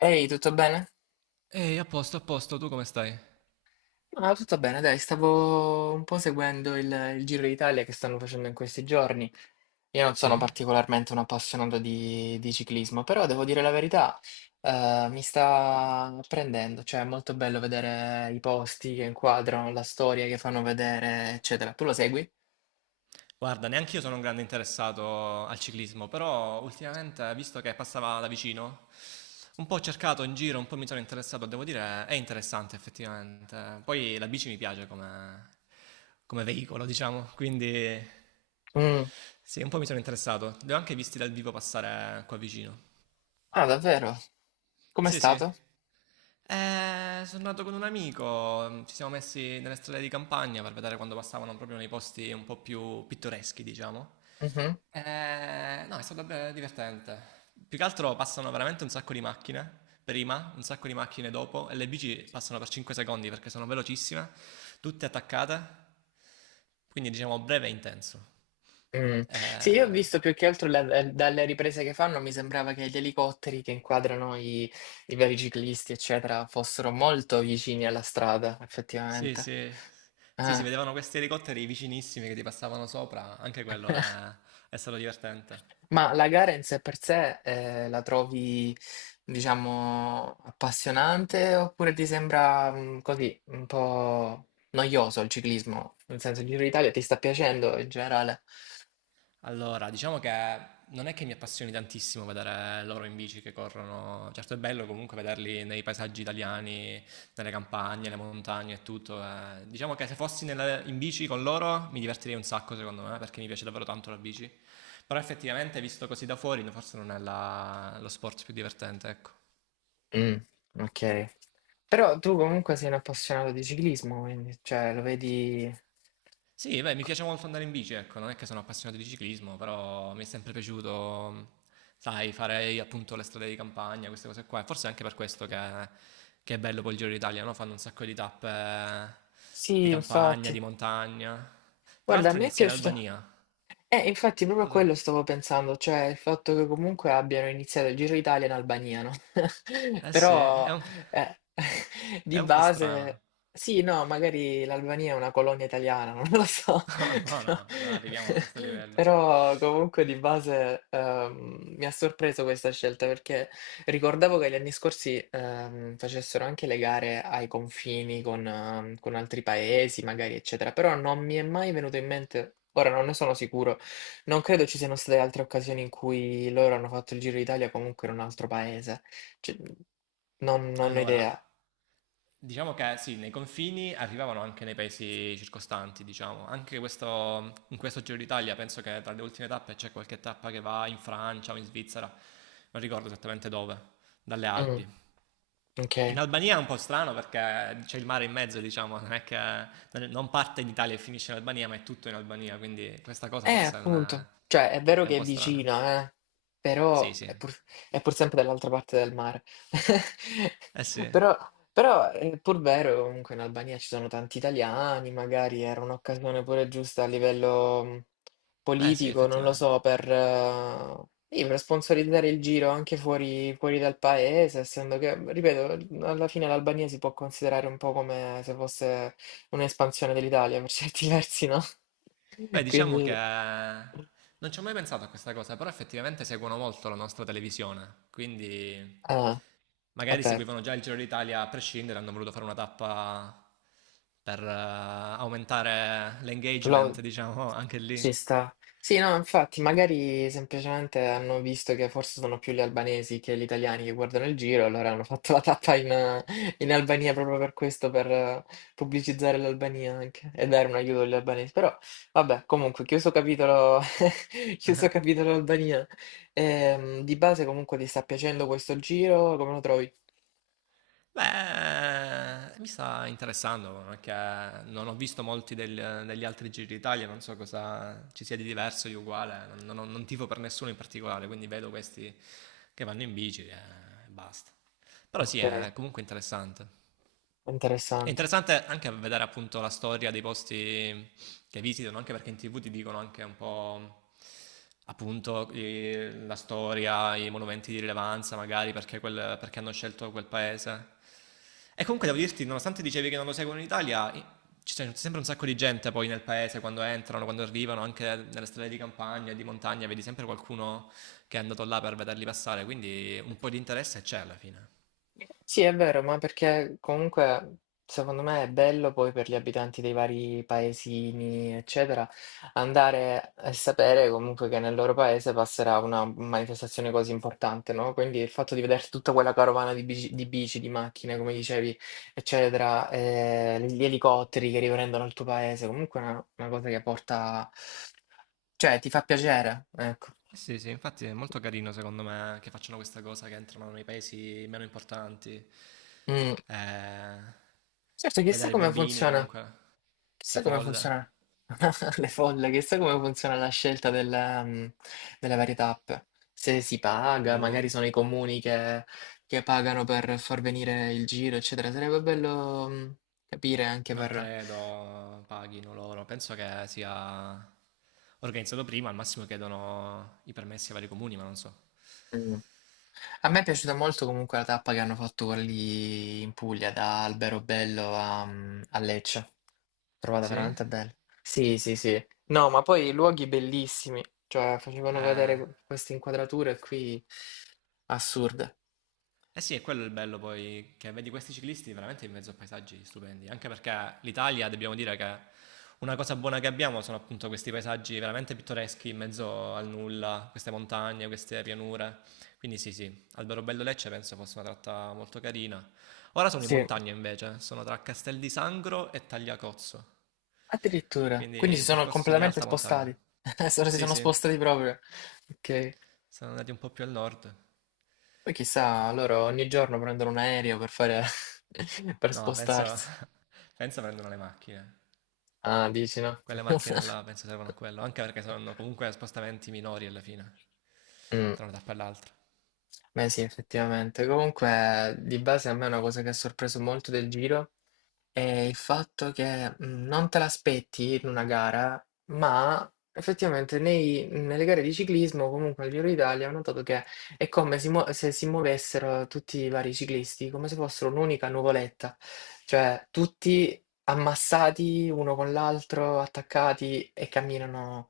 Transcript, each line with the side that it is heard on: left: Ehi, tutto bene?
right: Ehi, a posto, tu come stai?
left: Ah, tutto bene, dai, stavo un po' seguendo il Giro d'Italia che stanno facendo in questi giorni. Io non sono
right: Sì?
left: particolarmente un appassionato di ciclismo, però devo dire la verità, mi sta prendendo, cioè è molto bello vedere i posti che inquadrano, la storia che fanno vedere, eccetera. Tu lo segui?
right: Guarda, neanche io sono un grande interessato al ciclismo, però ultimamente, visto che passava da vicino, un po' ho cercato in giro, un po' mi sono interessato, devo dire, è interessante effettivamente. Poi la bici mi piace come, come veicolo, diciamo, quindi
left: Mm.
right: sì, un po' mi sono interessato. Li ho anche visti dal vivo passare qua vicino.
left: Ah, davvero? Com'è
right: Sì, sì.
left: stato?
right: Sono andato con un amico, ci siamo messi nelle strade di campagna per vedere quando passavano proprio nei posti un po' più pittoreschi, diciamo.
left: Mm-hmm.
right: No, è stato divertente. Più che altro passano veramente un sacco di macchine prima, un sacco di macchine dopo e le bici passano per 5 secondi perché sono velocissime, tutte attaccate, quindi diciamo breve e intenso.
left: Mh. Sì, io ho
right: Eh,
left: visto più che altro la dalle riprese che fanno mi sembrava che gli elicotteri che inquadrano i vari ciclisti, eccetera, fossero molto vicini alla strada,
right: Sì,
left: effettivamente.
right: sì. Sì, si
left: Eh.
right: vedevano questi elicotteri vicinissimi che ti passavano sopra, anche quello è stato divertente.
left: Ma la gara in sé per sé, la trovi, diciamo, appassionante oppure ti sembra, così, un po' noioso il ciclismo? Nel senso, il Giro d'Italia ti sta piacendo in generale?
right: Allora, diciamo che non è che mi appassioni tantissimo vedere loro in bici che corrono. Certo è bello comunque vederli nei paesaggi italiani, nelle campagne, le montagne e tutto. Diciamo che se fossi in bici con loro mi divertirei un sacco, secondo me, perché mi piace davvero tanto la bici. Però effettivamente, visto così da fuori, forse non è lo sport più divertente, ecco.
left: Mh, okay. Però tu comunque sei un appassionato di ciclismo, quindi cioè lo vedi.
right: Sì, beh, mi
left: Co
right: piace molto andare in bici, ecco, non è che sono appassionato di ciclismo, però mi è sempre piaciuto, sai, fare appunto le strade di campagna, queste cose qua. E forse è anche per questo che è bello poi il Giro d'Italia, no? Fanno un sacco di tappe di
left: Sì,
right: campagna,
left: infatti.
right: di montagna. Tra
left: Guarda, a
right: l'altro
left: me è
right: inizia in
left: piaciuta.
right: Albania. Non
left: Infatti proprio a
right: so.
left: quello stavo pensando, cioè il fatto che comunque abbiano iniziato il Giro d'Italia in Albania, no?
right: Eh sì,
left: Però eh,
right: è
left: di
right: un po'
left: base,
right: strano.
left: sì, no, magari l'Albania è una colonia italiana, non lo so,
right: No, no,
left: però,
right: no, non arriviamo a questo livello.
left: però comunque di base mi ha sorpreso questa scelta perché ricordavo che gli anni scorsi facessero anche le gare ai confini con altri paesi, magari, eccetera, però non mi è mai venuto in mente, ora non ne sono sicuro, non credo ci siano state altre occasioni in cui loro hanno fatto il Giro d'Italia comunque in un altro paese. Cioè, non ho
right: Allora,
left: idea.
right: diciamo che sì, nei confini arrivavano anche nei paesi circostanti, diciamo. In questo Giro d'Italia penso che tra le ultime tappe c'è qualche tappa che va in Francia o in Svizzera, non ricordo esattamente dove, dalle
left: Mm,
right: Alpi.
left: ok.
right: In Albania è un po' strano perché c'è il mare in mezzo, diciamo, non è che non parte in Italia e finisce in Albania, ma è tutto in Albania, quindi questa cosa forse non
left: Appunto.
right: è,
left: Cioè, è vero
right: è un
left: che è
right: po' strana.
left: vicina,
right: Sì,
left: però
right: sì.
left: è pur sempre dall'altra parte del mare.
right: Eh sì.
left: Però, però è pur vero che comunque in Albania ci sono tanti italiani, magari era un'occasione pure giusta a livello
right: Beh sì,
left: politico, non lo
right: effettivamente.
left: so, sì, per sponsorizzare il giro anche fuori dal paese, essendo che, ripeto, alla fine l'Albania si può considerare un po' come se fosse un'espansione dell'Italia per certi versi, no?
right: Beh, diciamo che
left: Quindi,
right: non ci ho mai pensato a questa cosa, però effettivamente seguono molto la nostra televisione, quindi
left: eh, è
right: magari
left: vero,
right: seguivano già il Giro d'Italia a prescindere, hanno voluto fare una tappa per aumentare l'engagement,
left: lo-
right: diciamo, anche lì.
left: ci sta. Sì, no, infatti, magari semplicemente hanno visto che forse sono più gli albanesi che gli italiani che guardano il giro, allora hanno fatto la tappa in Albania proprio per questo, per pubblicizzare l'Albania anche e dare un aiuto agli albanesi. Però, vabbè, comunque, chiuso capitolo, chiuso capitolo Albania. Di base, comunque, ti sta piacendo questo giro? Come lo trovi?
right: Beh, mi sta interessando anche, non ho visto molti degli altri Giri d'Italia, non so cosa ci sia di diverso, di uguale, non tifo per nessuno in particolare, quindi vedo questi che vanno in bici e basta. Però sì,
left: Okay,
right: è comunque interessante. È
left: interessante.
right: interessante anche vedere appunto la storia dei posti che visitano, anche perché in TV ti dicono anche un po' appunto la storia, i monumenti di rilevanza, magari perché, perché hanno scelto quel paese. E comunque devo dirti, nonostante dicevi che non lo seguono in Italia, i- ci c'è sempre un sacco di gente poi nel paese quando entrano, quando arrivano, anche nelle strade di campagna, di montagna, vedi sempre qualcuno che è andato là per vederli passare, quindi un po' di interesse c'è alla fine.
left: Sì, è vero, ma perché comunque secondo me è bello poi per gli abitanti dei vari paesini, eccetera, andare e sapere comunque che nel loro paese passerà una manifestazione così importante, no, quindi il fatto di vedere tutta quella carovana di bici di bici, di macchine, come dicevi, eccetera, gli elicotteri che riprendono il tuo paese, comunque è una cosa che porta, cioè ti fa piacere, ecco.
right: Sì, sì, infatti è molto carino secondo me che facciano questa cosa che entrano nei paesi meno importanti.
left: Mh.
right: Eh,
left: Certo,
right: vedere i bambini comunque, le
left: chissà come
right: folle.
left: funziona le folle, chissà come funziona la scelta della, delle varie tappe. Se si paga,
right: Boh,
left: magari sono i comuni che pagano per far venire il giro, eccetera. Sarebbe bello, capire anche
right: non credo paghino loro. Penso che sia organizzato prima, al massimo chiedono i permessi ai vari comuni, ma non so.
left: Mm. A me è piaciuta molto comunque la tappa che hanno fatto quella lì in Puglia, da Alberobello a Lecce. L'ho trovata
right: Sì?
left: veramente bella. Sì, sì, sì. No, ma poi luoghi bellissimi, cioè facevano vedere
right: Eh,
left: queste inquadrature qui assurde.
right: Eh sì, è quello il bello poi, che vedi questi ciclisti veramente in mezzo a paesaggi stupendi, anche perché l'Italia, dobbiamo dire che una cosa buona che abbiamo sono appunto questi paesaggi veramente pittoreschi in mezzo al nulla, queste montagne, queste pianure. Quindi sì, sì, Alberobello Lecce penso fosse una tratta molto carina. Ora sono in
left: Sì,
right: montagna invece, sono tra Castel di Sangro e Tagliacozzo,
left: addirittura.
right: quindi
left: Quindi
right: è
left: si
right: un
left: sono
right: percorso di
left: completamente
right: alta montagna.
left: spostati. Solo si
right: Sì,
left: sono
right: sì,
left: spostati proprio. Ok.
right: sono andati un po' più al nord.
left: Poi chissà, loro ogni giorno prendono un aereo per fare per
right: No, penso,
left: spostarsi.
right: penso prendono le macchine.
left: Ah, dici no?
right: Quelle macchine là penso servono a quello, anche perché saranno comunque spostamenti minori alla fine, tra
left: Mh.
right: una tappa e l'altra.
left: Beh sì, effettivamente. Comunque di base a me è una cosa che ha sorpreso molto del Giro, e il fatto che non te l'aspetti in una gara, ma effettivamente nei nelle gare di ciclismo, comunque al Giro d'Italia, ho notato che è come si muo se si muovessero tutti i vari ciclisti, come se fossero un'unica nuvoletta, cioè tutti ammassati uno con l'altro, attaccati e camminano,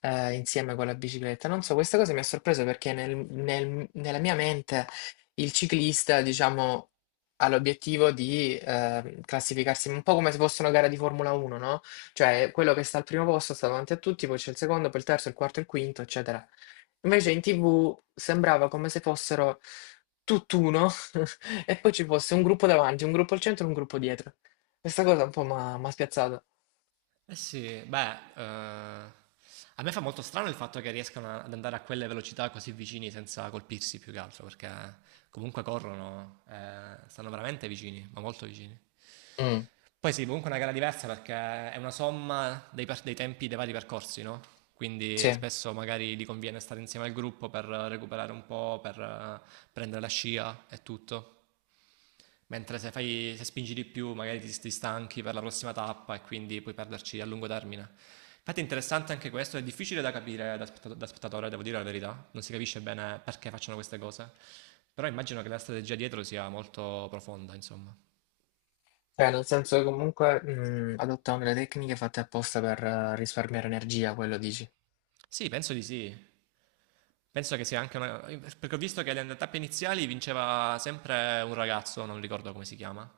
left: insieme con la bicicletta. Non so, questa cosa mi ha sorpreso perché nella mia mente il ciclista, diciamo ha l'obiettivo di classificarsi un po' come se fosse una gara di Formula 1, no? Cioè quello che sta al primo posto sta davanti a tutti, poi c'è il secondo, poi il terzo, il quarto, il quinto, eccetera. Invece in TV sembrava come se fossero tutt'uno e poi ci fosse un gruppo davanti, un gruppo al centro e un gruppo dietro. Questa cosa un po' mi ha spiazzato.
right: Eh sì, beh, a me fa molto strano il fatto che riescano ad andare a quelle velocità così vicini senza colpirsi più che altro, perché comunque corrono, stanno veramente vicini, ma molto vicini.
left: Mm,
right: Poi sì, comunque è una gara diversa perché è una somma dei tempi dei vari percorsi, no? Quindi
left: sì.
right: spesso magari gli conviene stare insieme al gruppo per recuperare un po', per prendere la scia e tutto. Mentre se fai, se spingi di più, magari ti stanchi per la prossima tappa e quindi puoi perderci a lungo termine. Infatti è interessante anche questo, è difficile da capire da, da spettatore, devo dire la verità, non si capisce bene perché facciano queste cose, però immagino che la strategia dietro sia molto profonda, insomma.
left: Cioè, nel senso che comunque adottano delle tecniche fatte apposta per risparmiare energia, quello dici.
right: Sì, penso di sì. Penso che sia anche una. Perché ho visto che le tappe iniziali vinceva sempre un ragazzo, non ricordo come si chiama.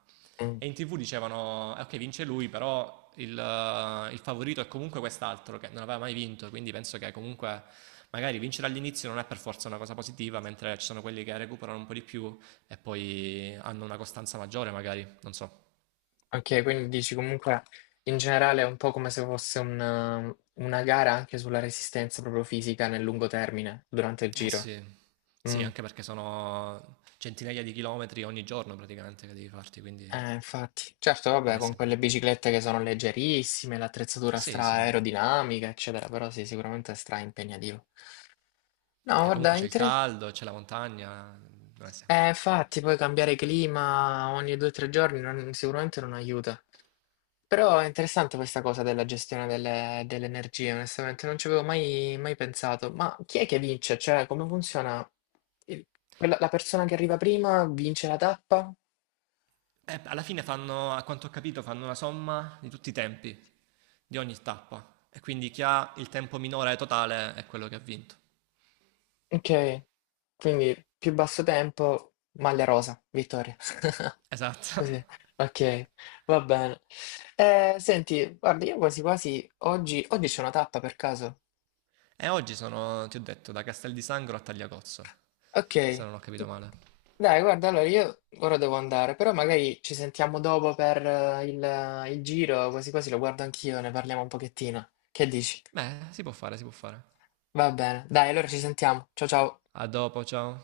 left: Mm.
right: E in TV dicevano, ok, vince lui, però il favorito è comunque quest'altro che non aveva mai vinto, quindi penso che comunque magari vincere all'inizio non è per forza una cosa positiva, mentre ci sono quelli che recuperano un po' di più e poi hanno una costanza maggiore, magari, non so.
left: Ok, quindi dici comunque in generale è un po' come se fosse una gara anche sulla resistenza proprio fisica nel lungo termine, durante il
right: Eh
left: giro.
right: sì. Sì,
left: Mm.
right: anche perché sono centinaia di chilometri ogni giorno praticamente che devi farti, quindi
left: Infatti. Certo,
right: non
left: vabbè,
right: è
left: con quelle
right: semplice.
left: biciclette che sono leggerissime, l'attrezzatura
right: Sì,
left: stra
right: sì.
left: aerodinamica, eccetera, però sì, sicuramente è stra impegnativo. No,
right: E comunque
left: guarda.
right: c'è il caldo, c'è la montagna, non è semplice.
left: Infatti, poi cambiare clima ogni 2 o 3 giorni non sicuramente non aiuta. Però è interessante questa cosa della gestione delle, delle energie, onestamente, non ci avevo mai, mai pensato. Ma chi è che vince? Cioè, come funziona? Il- la persona che arriva prima vince la tappa?
right: Alla fine fanno, a quanto ho capito, fanno una somma di tutti i tempi, di ogni tappa. E quindi chi ha il tempo minore totale è quello che ha vinto.
left: Ok, quindi più basso tempo, maglia rosa, vittoria.
right: Esatto.
left: Così, ok, va bene. Senti, guarda, io quasi quasi oggi c'è una tappa per caso.
right: E oggi sono, ti ho detto, da Castel di Sangro a Tagliacozzo,
left: Ok.
right: se non ho capito male.
left: Dai, guarda, allora io ora devo andare, però magari ci sentiamo dopo per il giro, quasi quasi lo guardo anch'io, ne parliamo un pochettino. Che dici?
right: Beh, si può fare, si può fare.
left: Va bene, dai, allora ci sentiamo. Ciao ciao.
right: A dopo, ciao.